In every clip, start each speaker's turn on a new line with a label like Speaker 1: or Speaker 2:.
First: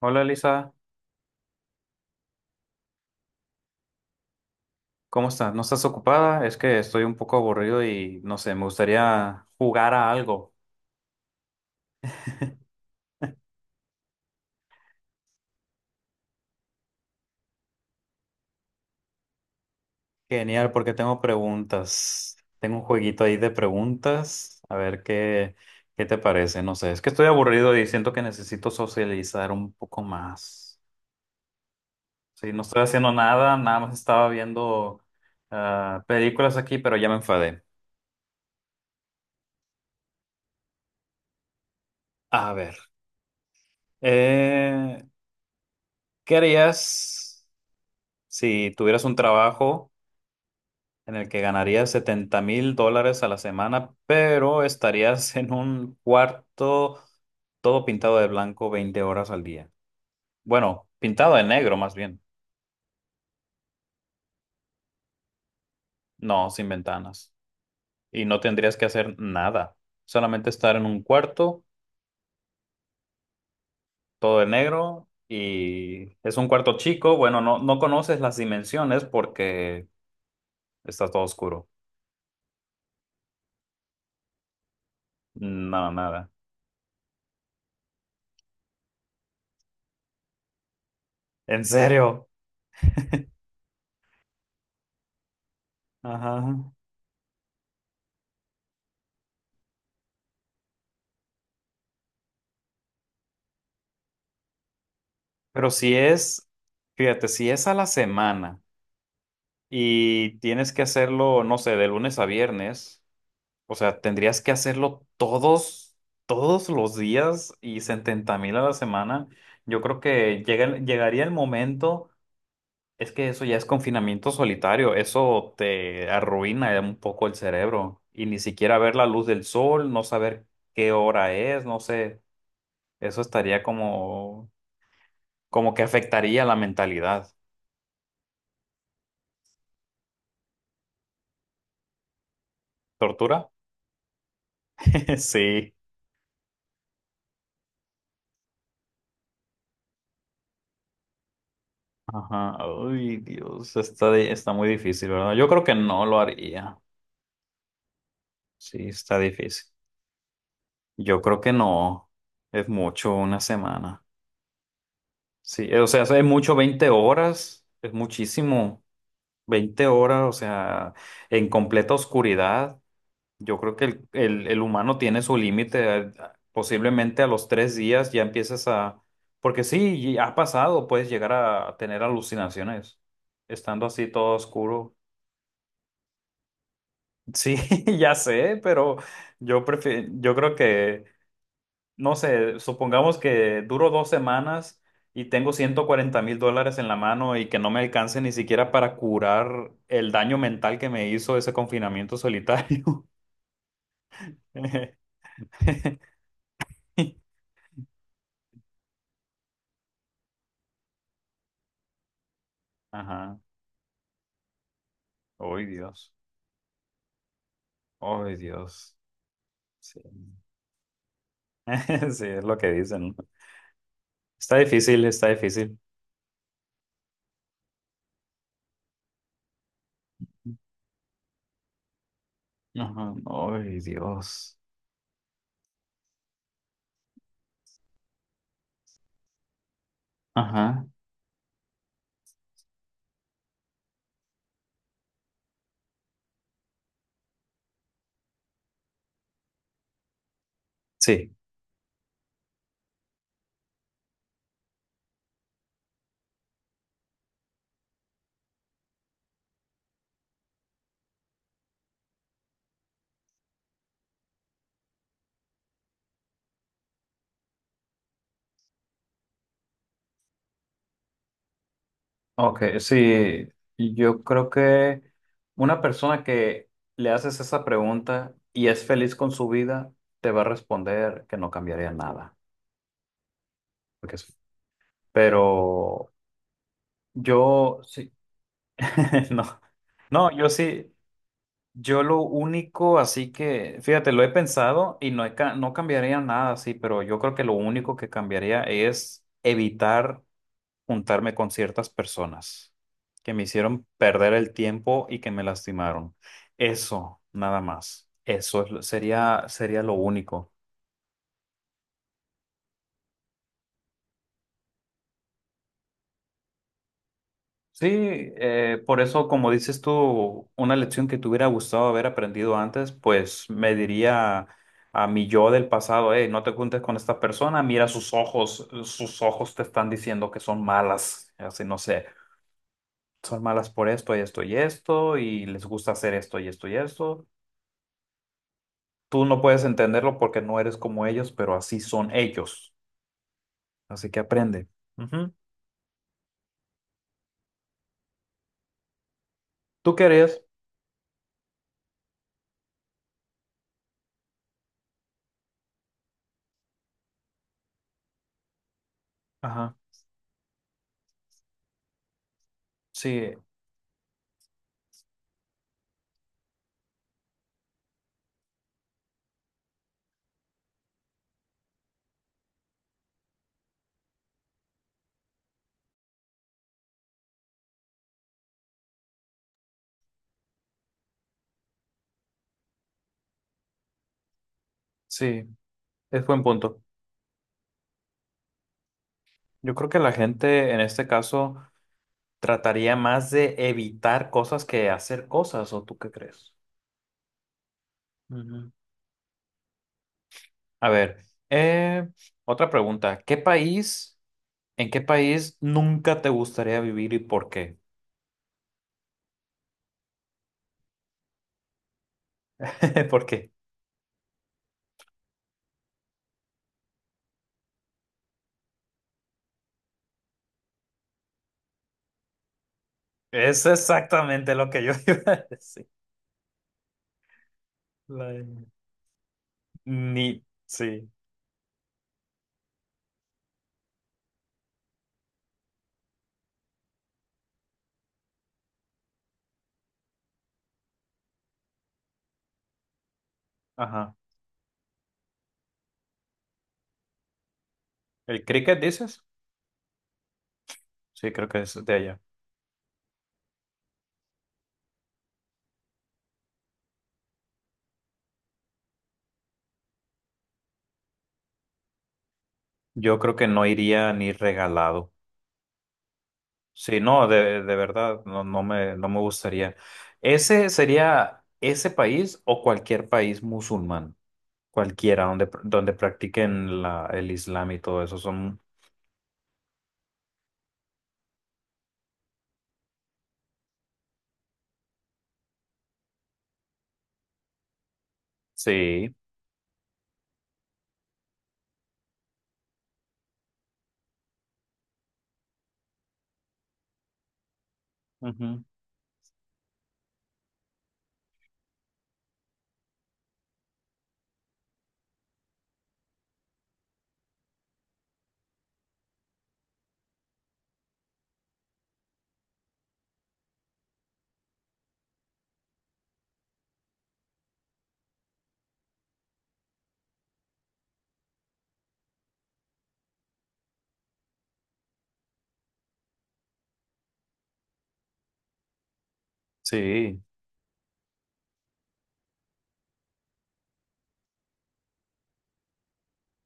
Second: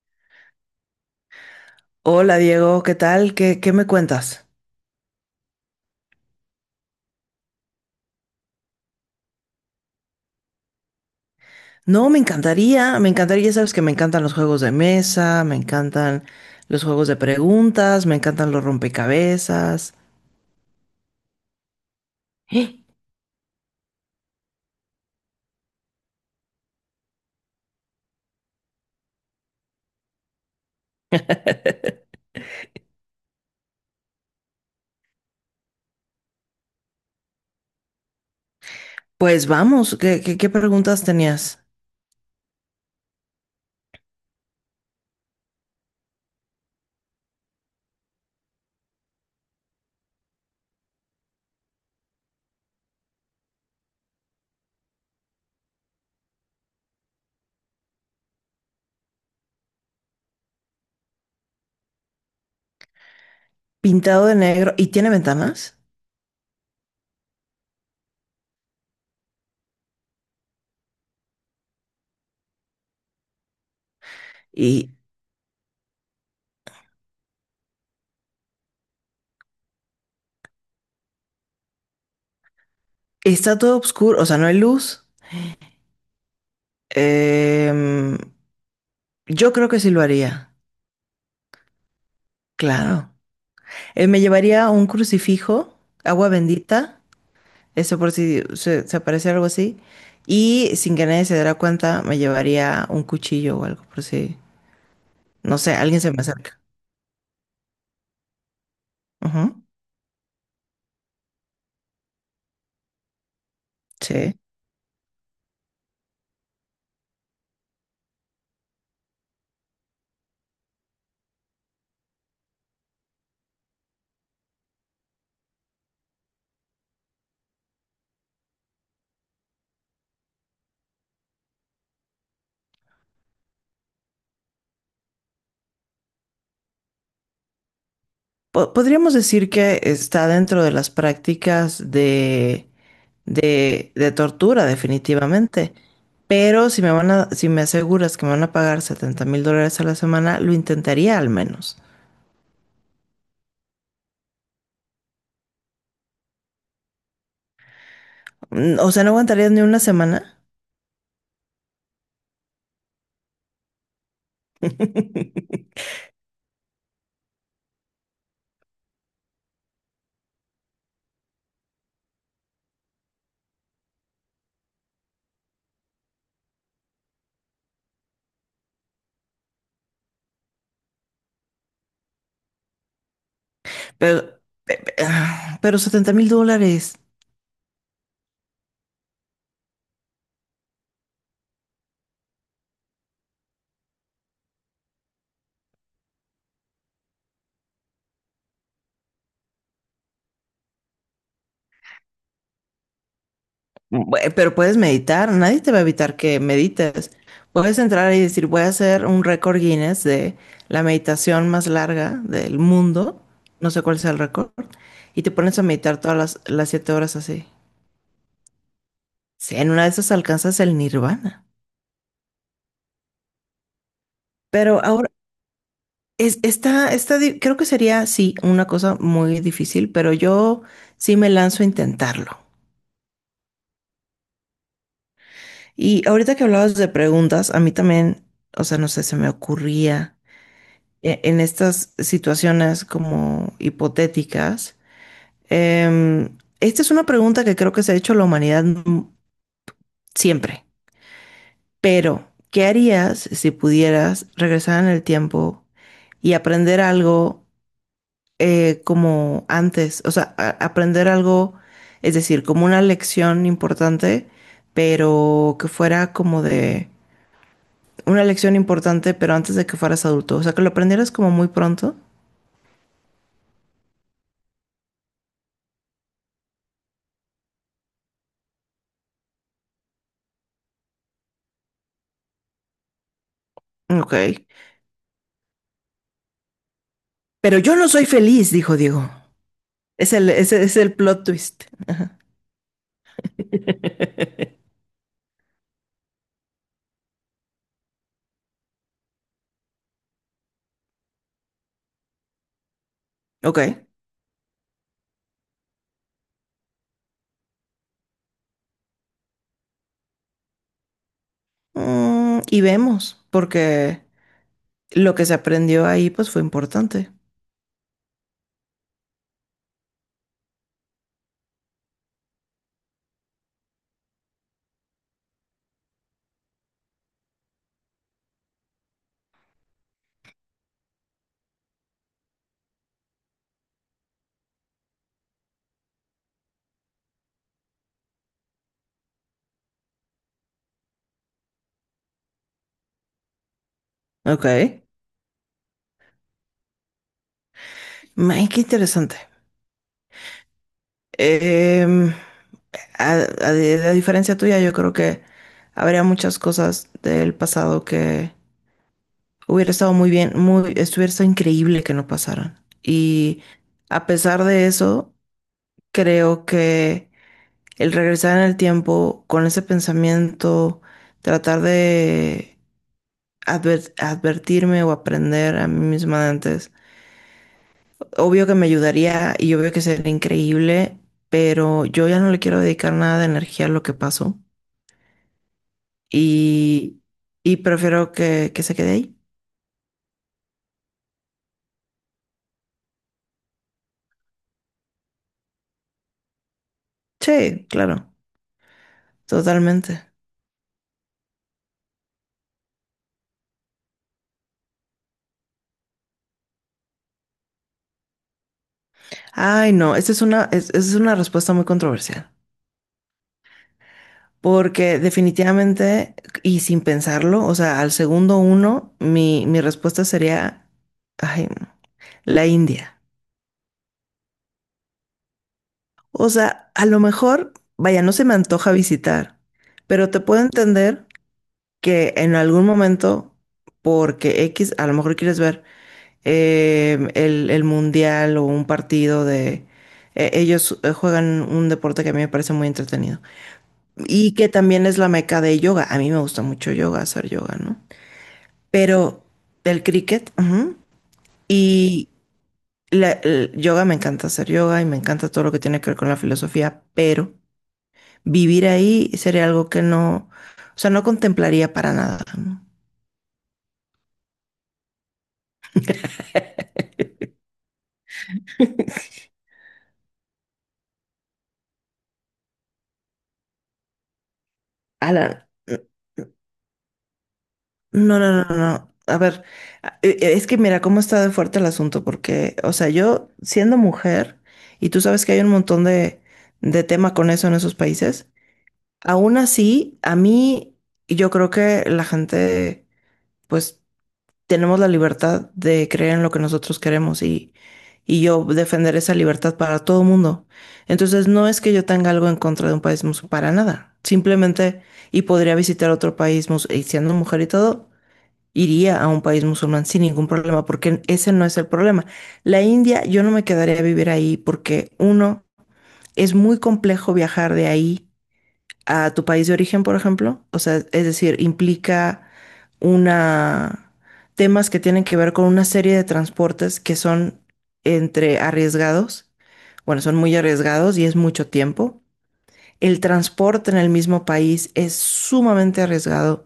Speaker 1: Hola Lisa,
Speaker 2: Hola Diego, ¿qué tal? ¿Qué me cuentas?
Speaker 1: ¿cómo estás? ¿No estás ocupada? Es que estoy un poco aburrido y no sé, me gustaría jugar a algo.
Speaker 2: No, me encantaría, ya sabes que me encantan los juegos de mesa, me encantan los juegos de preguntas, me encantan los rompecabezas.
Speaker 1: Genial, porque tengo preguntas. Tengo un
Speaker 2: ¡Eh!
Speaker 1: jueguito ahí de preguntas. A ver qué te parece. No sé, es que estoy aburrido y siento que necesito socializar un poco más. Sí, no estoy haciendo nada, nada más estaba viendo películas aquí, pero ya me enfadé.
Speaker 2: Pues vamos, ¿qué preguntas tenías?
Speaker 1: A ver, eh, ¿qué harías si tuvieras un trabajo en el que ganarías $70,000 a la semana, pero estarías en un cuarto todo pintado de blanco 20 horas al día? Bueno, pintado de negro más bien,
Speaker 2: Pintado de negro y tiene ventanas
Speaker 1: no, sin ventanas. Y no tendrías que hacer nada, solamente estar en un cuarto todo de
Speaker 2: y
Speaker 1: negro y es un cuarto chico, bueno, no, no conoces las dimensiones porque está todo oscuro.
Speaker 2: está todo oscuro, o sea, no hay luz.
Speaker 1: No, nada.
Speaker 2: Em, yo creo que sí lo haría,
Speaker 1: ¿En serio?
Speaker 2: claro. Me llevaría un crucifijo, agua
Speaker 1: Ajá.
Speaker 2: bendita. Eso por si se aparece algo así. Y sin que nadie se diera cuenta, me llevaría un cuchillo o algo, por si, no
Speaker 1: Pero
Speaker 2: sé,
Speaker 1: si
Speaker 2: alguien se me
Speaker 1: es,
Speaker 2: acerca.
Speaker 1: fíjate, si es a la semana.
Speaker 2: Ujú,
Speaker 1: Y tienes que hacerlo, no sé, de lunes a viernes. O sea,
Speaker 2: sí.
Speaker 1: tendrías que hacerlo todos los días, y 70,000 a la semana. Yo creo que llegaría el momento. Es que eso ya es confinamiento solitario, eso te arruina un poco el cerebro. Y ni siquiera ver la luz del sol, no saber qué hora es, no sé, eso estaría como que afectaría la mentalidad.
Speaker 2: Podríamos decir que está dentro de las prácticas de,
Speaker 1: ¿Tortura?
Speaker 2: de tortura,
Speaker 1: Sí.
Speaker 2: definitivamente. Pero si me aseguras que me van a pagar $70,000 a la semana, lo intentaría al menos.
Speaker 1: Ajá. Ay, Dios, está muy difícil, ¿verdad? Yo creo que no lo haría. Sí,
Speaker 2: O sea, no
Speaker 1: está
Speaker 2: aguantaría ni
Speaker 1: difícil.
Speaker 2: una semana.
Speaker 1: Yo creo que no. Es mucho una semana. Sí, o sea, es mucho 20 horas. Es muchísimo. 20 horas, o sea, en completa oscuridad. Yo creo que el humano tiene su límite. Posiblemente a los 3 días ya empiezas a... Porque sí, y ha pasado, puedes llegar a tener alucinaciones. Estando así
Speaker 2: Pero,
Speaker 1: todo
Speaker 2: pe- pe-
Speaker 1: oscuro.
Speaker 2: ah, pero 70 mil dólares.
Speaker 1: Sí, ya sé, pero yo prefiero, yo creo que, no sé, supongamos que duro 2 semanas y tengo $140,000 en la mano y que no me alcance ni siquiera para curar el daño mental que me hizo ese confinamiento solitario.
Speaker 2: Pero puedes meditar, nadie te va a evitar que medites. Puedes entrar y decir, voy a hacer un récord Guinness de la meditación más larga del mundo,
Speaker 1: Ajá.
Speaker 2: no sé cuál sea el récord, y te pones a
Speaker 1: Ay,
Speaker 2: meditar
Speaker 1: Dios.
Speaker 2: todas las 7 horas así.
Speaker 1: Ay, Dios.
Speaker 2: Sí, en una de
Speaker 1: Sí.
Speaker 2: esas alcanzas el nirvana.
Speaker 1: Sí, es lo que dicen, ¿no? Está
Speaker 2: Pero
Speaker 1: difícil,
Speaker 2: ahora,
Speaker 1: está difícil.
Speaker 2: es, está esta di- creo que sería, sí, una cosa muy difícil, pero yo sí me lanzo a intentarlo.
Speaker 1: Ajá. Ay, Dios.
Speaker 2: Y ahorita que hablabas de preguntas, a mí también, o sea, no sé, se me ocurría.
Speaker 1: Ajá.
Speaker 2: En estas situaciones como hipotéticas. Esta es una pregunta que creo que se ha hecho la humanidad siempre,
Speaker 1: Sí.
Speaker 2: pero ¿qué harías si pudieras regresar en el tiempo y aprender algo como antes? O sea, aprender algo, es decir, como una lección importante, pero que fuera como de una lección importante, pero antes de que fueras adulto. O sea, que lo aprendieras como muy pronto.
Speaker 1: Ok, sí, yo creo que una persona que le haces esa pregunta y es feliz con su vida, te va a responder que no cambiaría nada. Porque es-
Speaker 2: Ok.
Speaker 1: Pero
Speaker 2: Pero yo
Speaker 1: yo
Speaker 2: no soy
Speaker 1: sí.
Speaker 2: feliz, dijo Diego.
Speaker 1: No,
Speaker 2: Es el,
Speaker 1: no, yo
Speaker 2: ese es
Speaker 1: sí,
Speaker 2: el plot twist.
Speaker 1: yo lo único, así que, fíjate, lo he pensado y no, no cambiaría nada, sí, pero yo creo que lo único que cambiaría es evitar juntarme con ciertas personas que me hicieron
Speaker 2: Ok.
Speaker 1: perder el tiempo y que me lastimaron. Eso, nada más. Eso es sería lo único.
Speaker 2: Y vemos, porque lo que se aprendió ahí pues fue importante.
Speaker 1: Sí, por eso, como dices tú, una lección que te hubiera gustado haber aprendido antes, pues me diría a mi yo del pasado: hey, no te juntes con esta persona, mira sus ojos te están diciendo que son malas, así no sé, son malas por esto y esto y esto, y les gusta hacer esto y esto y esto. Tú no puedes entenderlo porque no eres como ellos, pero así son ellos. Así que
Speaker 2: Ok.
Speaker 1: aprende.
Speaker 2: ¡Ay,
Speaker 1: Ujú.
Speaker 2: qué interesante!
Speaker 1: ¿Tú qué harías?
Speaker 2: Em, a, Diferencia tuya, yo creo que habría muchas cosas del pasado que hubiera
Speaker 1: Ajá.
Speaker 2: estado muy bien, muy, estuviera estado increíble que no pasaran.
Speaker 1: Sí,
Speaker 2: Y a pesar de eso, creo que el regresar en el tiempo con ese pensamiento, tratar de advertirme o aprender a mí misma de antes. Obvio que me ayudaría y obvio que sería increíble, pero yo ya no le quiero dedicar nada de energía a lo que pasó
Speaker 1: sí, es buen punto.
Speaker 2: y, y prefiero que se quede ahí.
Speaker 1: Yo creo que la gente en este caso trataría más de evitar cosas que hacer cosas, ¿o tú qué crees?
Speaker 2: Sí, claro,
Speaker 1: Ujú.
Speaker 2: totalmente.
Speaker 1: A ver, eh, otra pregunta. ¿Qué país, en qué país nunca te gustaría vivir y por qué?
Speaker 2: Ay, no, esta es una respuesta muy controversial.
Speaker 1: ¿Por qué?
Speaker 2: Porque definitivamente, y sin pensarlo, o sea, al segundo uno, mi respuesta sería, ay, no, la India.
Speaker 1: Es exactamente lo que yo iba a decir.
Speaker 2: O sea, a lo mejor, vaya, no se me
Speaker 1: La-
Speaker 2: antoja visitar, pero te
Speaker 1: Ni,
Speaker 2: puedo
Speaker 1: sí,
Speaker 2: entender que en algún momento, porque X, a lo mejor quieres ver el mundial o un partido de... ellos juegan un deporte que a mí me parece muy entretenido.
Speaker 1: ajá.
Speaker 2: Y que también es la meca de yoga. A mí me gusta mucho yoga, hacer yoga, ¿no?
Speaker 1: ¿El cricket dices?
Speaker 2: Pero del cricket, ajá,
Speaker 1: Sí, creo que es de
Speaker 2: y
Speaker 1: allá.
Speaker 2: el yoga me encanta hacer yoga y me encanta todo lo que tiene que ver con la filosofía, pero vivir ahí sería algo que no, o sea, no contemplaría para nada, ¿no?
Speaker 1: Yo creo que no iría ni regalado. Sí, no, de verdad, no, no me gustaría. ¿Ese sería ese país o cualquier país musulmán? Cualquiera,
Speaker 2: Alan,
Speaker 1: donde practiquen el Islam y todo eso.
Speaker 2: no, no, no, no,
Speaker 1: Son,
Speaker 2: no. A ver, es que mira cómo está de fuerte el asunto, porque, o sea, yo siendo mujer, y tú sabes que hay un montón de, tema con eso en esos países,
Speaker 1: sí,
Speaker 2: aún así, a mí, yo creo que la gente, pues, tenemos la libertad de creer en lo que nosotros queremos y yo
Speaker 1: ujú,
Speaker 2: defender esa libertad para todo el mundo. Entonces, no es que yo tenga algo en contra de un país musulmán, para nada. Simplemente, y podría visitar otro país musulmán y siendo mujer y todo, iría a un país musulmán sin ningún problema, porque ese no es el problema. La India, yo no me quedaría a vivir ahí porque, uno, es muy complejo viajar de ahí a tu país de origen, por ejemplo. O sea, es decir, implica una temas que tienen que ver con una serie de transportes que son entre arriesgados, bueno, son
Speaker 1: sí,
Speaker 2: muy arriesgados y es mucho tiempo. El transporte en el mismo país es sumamente arriesgado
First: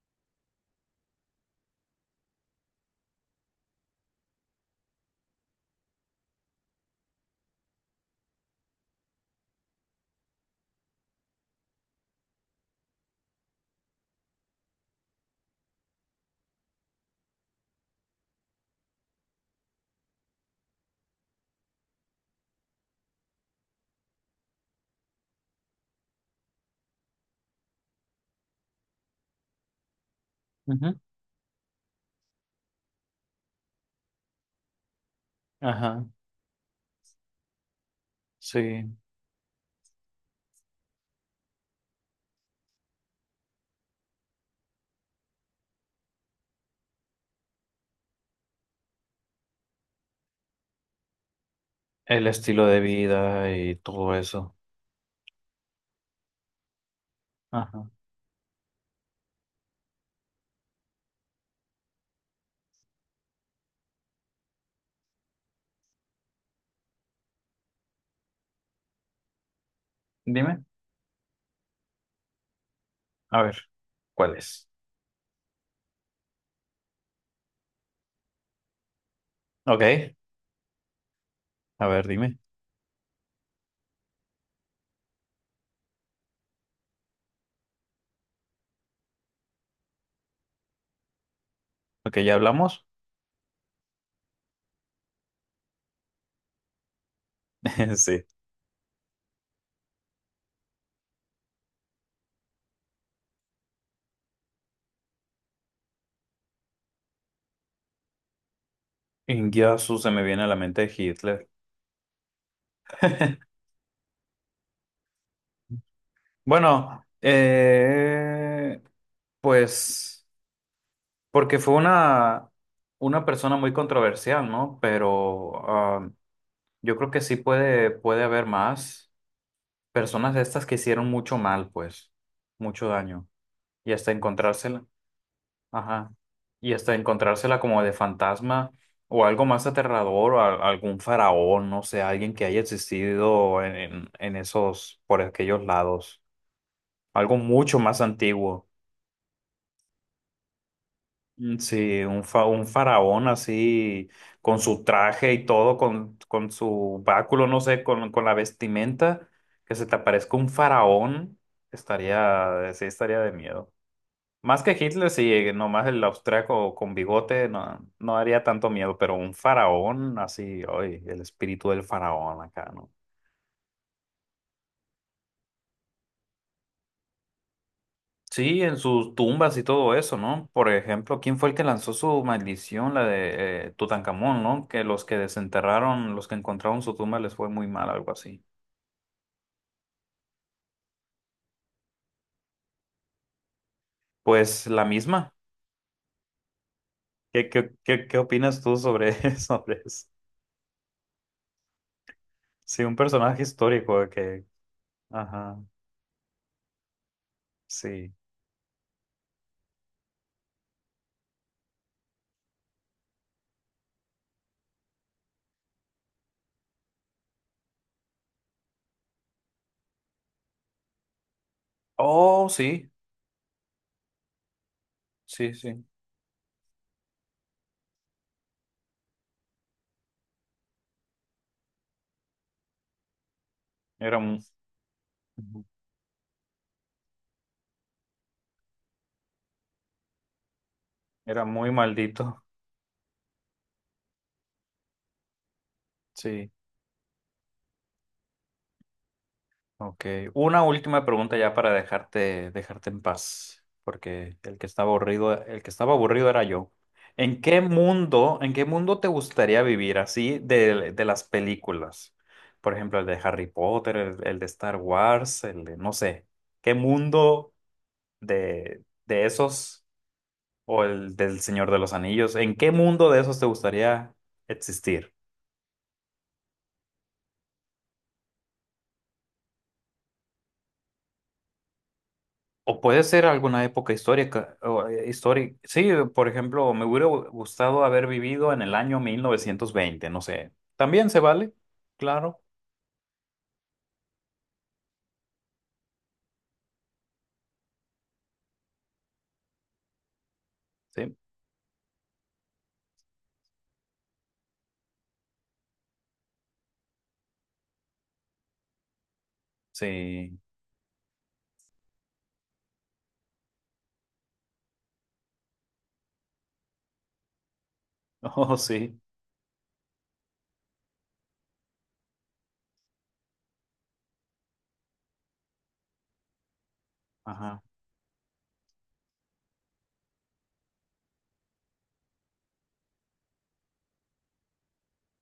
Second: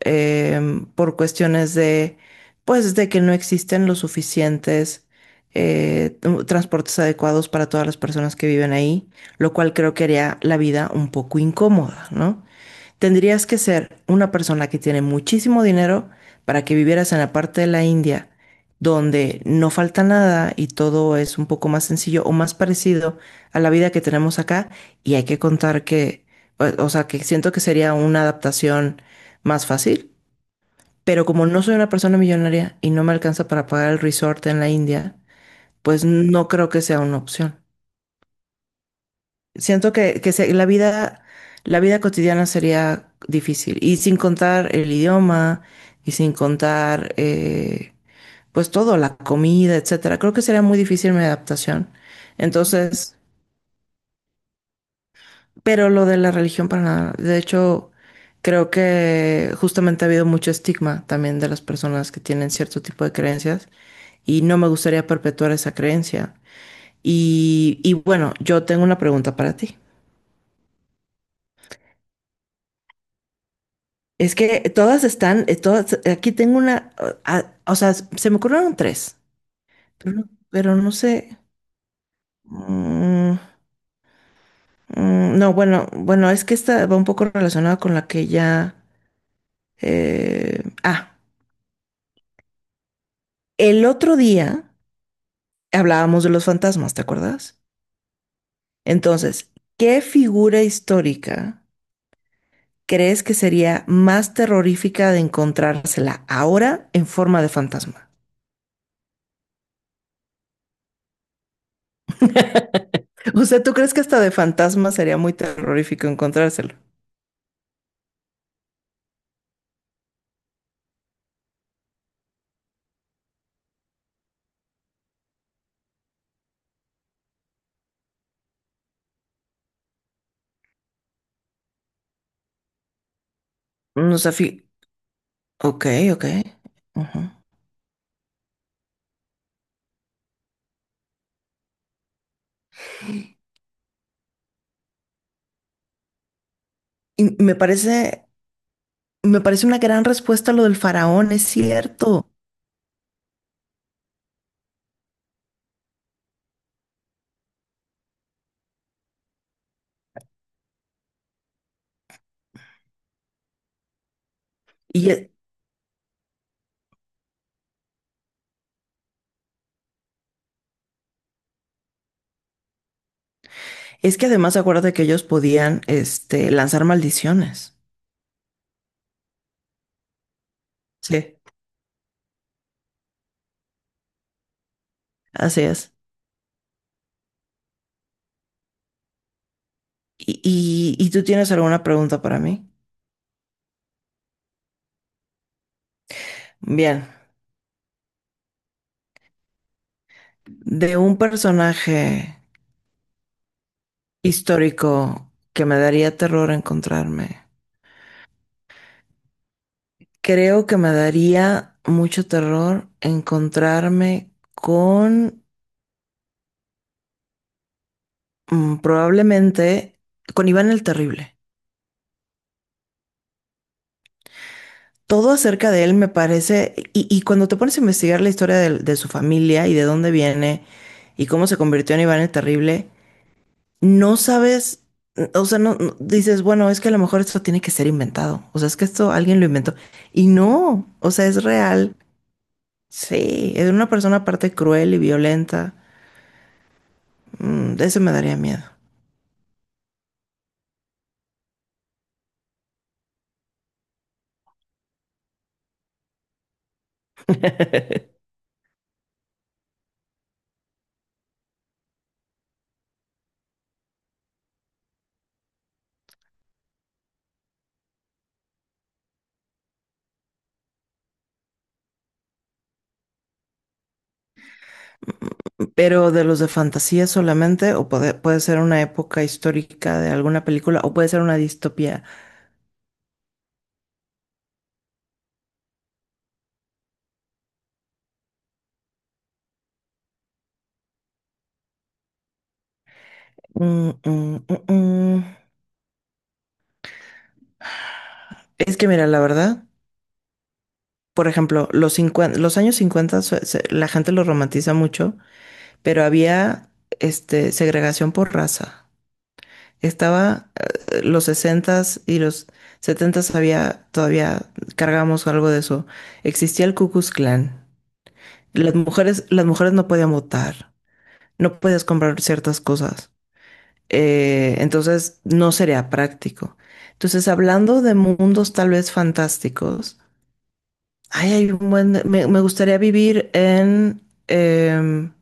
Speaker 2: por cuestiones de, pues, de que no existen los suficientes transportes adecuados para todas las personas que viven ahí, lo cual creo que haría la vida un poco incómoda, ¿no? Tendrías que ser una persona que tiene muchísimo dinero para que vivieras en la parte de la India donde no falta nada y todo es un poco más sencillo o más parecido a la vida que tenemos acá. Y hay que contar que, o sea, que siento que sería una adaptación más fácil.
Speaker 1: ujú,
Speaker 2: Pero como no soy una persona millonaria y no me alcanza para pagar el resort en la India, pues
Speaker 1: ajá,
Speaker 2: no creo que sea una opción.
Speaker 1: sí.
Speaker 2: Siento que se- la vida cotidiana sería difícil. Y sin contar el idioma, y sin contar, pues todo, la comida, etcétera. Creo que sería muy difícil mi adaptación.
Speaker 1: El estilo de
Speaker 2: Entonces,
Speaker 1: vida y todo eso.
Speaker 2: pero lo de la religión para nada. De
Speaker 1: Ajá.
Speaker 2: hecho, creo que justamente ha habido mucho estigma también de las personas que tienen cierto tipo de creencias. Y no me gustaría perpetuar esa creencia. Y bueno, yo tengo una pregunta para ti.
Speaker 1: Dime, a ver,
Speaker 2: Es
Speaker 1: ¿cuál
Speaker 2: que
Speaker 1: es?
Speaker 2: todas están, todas, aquí tengo una, o sea, se me ocurrieron tres,
Speaker 1: Ok,
Speaker 2: pero, pero no sé.
Speaker 1: a ver, dime.
Speaker 2: Mm, no, bueno, bueno, es que esta va un poco relacionada con la que ya... eh, ah,
Speaker 1: Ok, ¿ya hablamos?
Speaker 2: el otro día hablábamos de los fantasmas, ¿te acuerdas?
Speaker 1: Sí.
Speaker 2: Entonces, ¿qué figura histórica crees que sería más terrorífica de encontrársela ahora en forma de fantasma?
Speaker 1: Ingiasu se me viene a la mente Hitler.
Speaker 2: O sea, ¿tú crees que hasta de fantasma sería muy terrorífico encontrárselo?
Speaker 1: Bueno, pues porque fue una persona muy controversial, ¿no? Pero yo creo que sí puede haber más personas de estas que hicieron mucho mal, pues, mucho daño. Y hasta
Speaker 2: Nos sé,
Speaker 1: encontrársela,
Speaker 2: ok,
Speaker 1: ajá.
Speaker 2: ok.
Speaker 1: Y hasta
Speaker 2: Ujú.
Speaker 1: encontrársela como de fantasma o algo más aterrador, o algún faraón, no sé, alguien que haya existido en esos, por aquellos lados.
Speaker 2: Y
Speaker 1: Algo mucho más antiguo.
Speaker 2: me parece una gran respuesta lo del faraón, es
Speaker 1: Mm, sí,
Speaker 2: cierto.
Speaker 1: un faraón así, con su traje y todo, con su báculo, no sé, con la vestimenta, que se te aparezca un faraón, estaría, sí, estaría de miedo. Más que Hitler,
Speaker 2: Y
Speaker 1: sí, nomás el austriaco con bigote no, no haría tanto miedo, pero un faraón así, oye, el espíritu del faraón acá, ¿no?
Speaker 2: es que además acuérdate que ellos podían, este, lanzar maldiciones.
Speaker 1: Sí, en sus tumbas y todo eso, ¿no? Por ejemplo,
Speaker 2: Sí,
Speaker 1: ¿quién fue el que lanzó su maldición, la de Tutankamón? ¿No? Que los que
Speaker 2: así es.
Speaker 1: desenterraron, los que encontraron su tumba, les fue muy mal, algo así.
Speaker 2: ¿Y tú tienes alguna pregunta para mí?
Speaker 1: Pues la misma.
Speaker 2: Bien,
Speaker 1: ¿Qué opinas tú sobre, sobre eso?
Speaker 2: de un personaje
Speaker 1: Sí, un personaje histórico de que...
Speaker 2: histórico
Speaker 1: Ajá,
Speaker 2: que me daría terror encontrarme.
Speaker 1: sí.
Speaker 2: Creo que me daría mucho terror encontrarme con probablemente con Iván el Terrible.
Speaker 1: Oh, sí,
Speaker 2: Todo
Speaker 1: sí,
Speaker 2: acerca
Speaker 1: sí.
Speaker 2: de él me parece, y cuando te pones a investigar la historia su familia y de dónde viene y cómo se convirtió en Iván el Terrible, no
Speaker 1: Era, mu-
Speaker 2: sabes, o sea, dices, bueno, es que a lo mejor esto tiene que ser inventado, o sea, es que esto alguien lo inventó. Y no, o sea, es
Speaker 1: Era muy
Speaker 2: real.
Speaker 1: maldito.
Speaker 2: Sí, es una persona aparte cruel y violenta.
Speaker 1: Sí.
Speaker 2: De ese me daría miedo.
Speaker 1: Ok, una última pregunta ya para dejarte, dejarte en paz, porque el que estaba aburrido, el que estaba aburrido era yo. En qué mundo te gustaría vivir así de, las películas? Por ejemplo, el de Harry Potter, el de Star Wars, el de, no sé, ¿qué mundo de esos o el del Señor de los Anillos? ¿En qué mundo de esos te gustaría existir?
Speaker 2: Pero de los de fantasía solamente, o puede, puede ser una época histórica de alguna película, o puede ser una distopía.
Speaker 1: O puede ser alguna época histórica, o, histórica. Sí, por ejemplo, me hubiera gustado haber vivido en el año 1920, no sé. También se vale, claro.
Speaker 2: Mm, mm, mm, mm. Es que mira, la verdad,
Speaker 1: Sí,
Speaker 2: por ejemplo, los cincuenta, los años 50 se- se- la gente lo romantiza mucho, pero había este, segregación por raza.
Speaker 1: sí.
Speaker 2: Estaba los sesentas y los setentas había, todavía cargamos algo de eso. Existía el Ku Klux Klan.
Speaker 1: Oh, sí.
Speaker 2: Las mujeres no podían votar, no puedes comprar ciertas cosas. Entonces no sería práctico. Entonces,
Speaker 1: Ajá,
Speaker 2: hablando de mundos tal vez fantásticos, ay, hay un buen, me, gustaría vivir en, em,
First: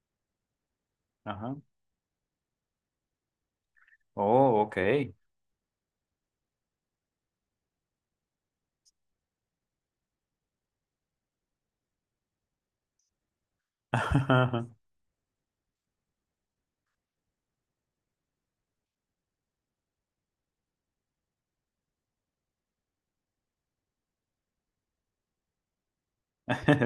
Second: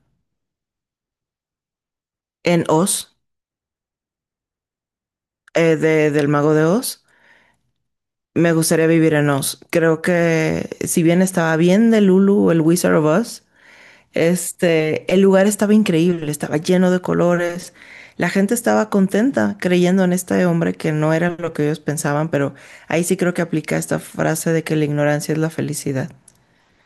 Speaker 1: ajá.
Speaker 2: en Oz,
Speaker 1: Oh, ok.
Speaker 2: del Mago de Oz. Me gustaría vivir en Oz. Creo que si bien estaba bien de Lulu, el Wizard of Oz. Este, el lugar estaba increíble, estaba lleno de colores. La gente estaba contenta creyendo en este hombre que no era lo que ellos pensaban, pero ahí sí creo que aplica esta frase de que la ignorancia es la felicidad.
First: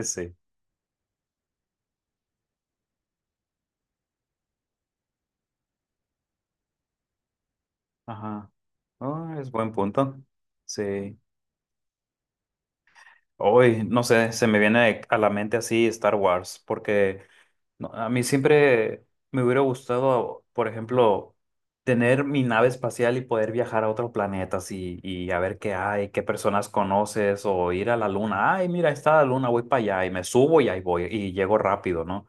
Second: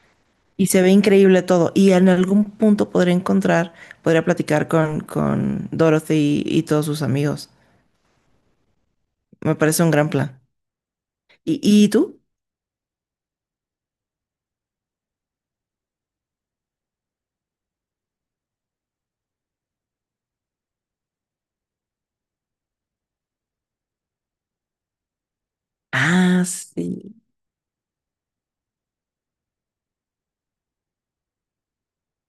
Speaker 1: Sí,
Speaker 2: Y se ve increíble todo. Y en algún punto podría encontrar, podría platicar con Dorothy y todos sus amigos.
Speaker 1: ajá. Oh, es
Speaker 2: Me
Speaker 1: buen
Speaker 2: parece un gran
Speaker 1: punto.
Speaker 2: plan.
Speaker 1: Sí.
Speaker 2: Y tú?
Speaker 1: Hoy, no sé, se me viene a la mente así Star Wars, porque no, a mí siempre me hubiera gustado, por ejemplo, tener mi nave espacial y poder viajar a otros planetas y, a ver qué hay, qué
Speaker 2: Ah,
Speaker 1: personas
Speaker 2: sí.
Speaker 1: conoces, o ir a la luna. Ay, mira, ahí está la luna, voy para allá y me subo y ahí voy y llego rápido, ¿no?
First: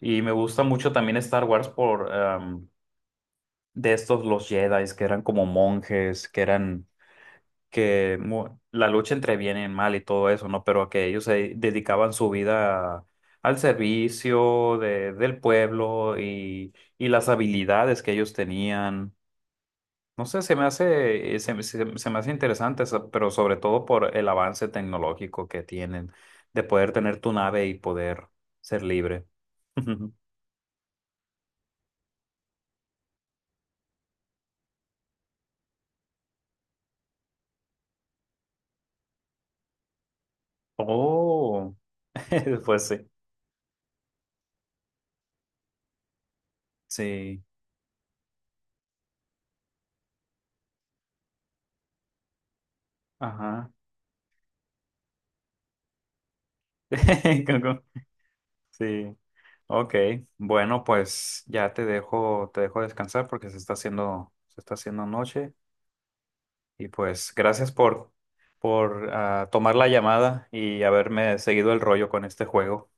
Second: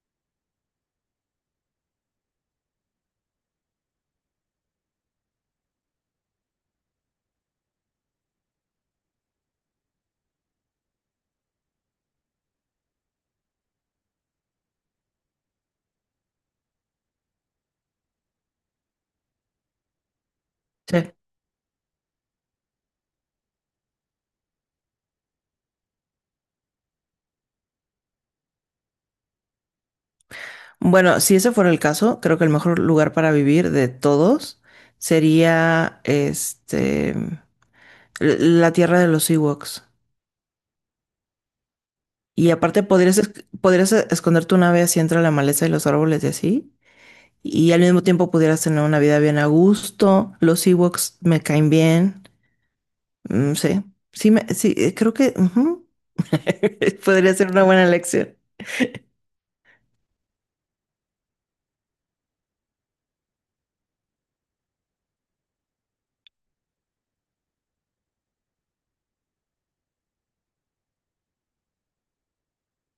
Speaker 1: Y me gusta mucho también Star Wars por de estos los Jedi, que eran como monjes, que eran la lucha entre bien y mal y todo eso, ¿no? Pero que ellos se dedicaban su vida al servicio del pueblo, y, las habilidades que ellos tenían. No sé, se me
Speaker 2: Sí.
Speaker 1: hace, se me hace interesante, pero sobre todo por el avance tecnológico que tienen, de poder tener tu nave y poder ser libre.
Speaker 2: Bueno, si ese fuera el caso, creo que el mejor lugar para vivir de todos sería este la tierra de los Ewoks.
Speaker 1: Oh,
Speaker 2: Y aparte
Speaker 1: pues sí,
Speaker 2: podrías, podrías esconder tu nave así entre la maleza y los árboles y así.
Speaker 1: sí,
Speaker 2: Y al mismo tiempo pudieras tener una vida bien a gusto. Los Ewoks me caen bien. Mm,
Speaker 1: ajá.
Speaker 2: sí. Sí, sí, creo que ujú. Podría ser una buena elección.
Speaker 1: Sí. Ok, bueno, pues ya te dejo, descansar porque se está haciendo noche, y pues gracias por tomar la llamada y haberme seguido el rollo con este juego.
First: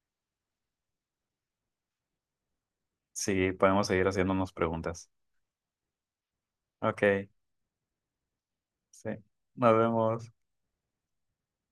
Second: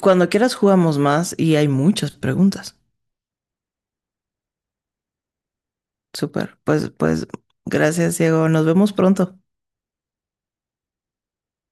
Speaker 2: Cuando quieras jugamos más y hay muchas preguntas.
Speaker 1: Sí, podemos seguir haciéndonos preguntas.
Speaker 2: Súper. Pues, pues,
Speaker 1: Ok,
Speaker 2: gracias, Diego. Nos vemos
Speaker 1: sí,
Speaker 2: pronto.
Speaker 1: nos vemos.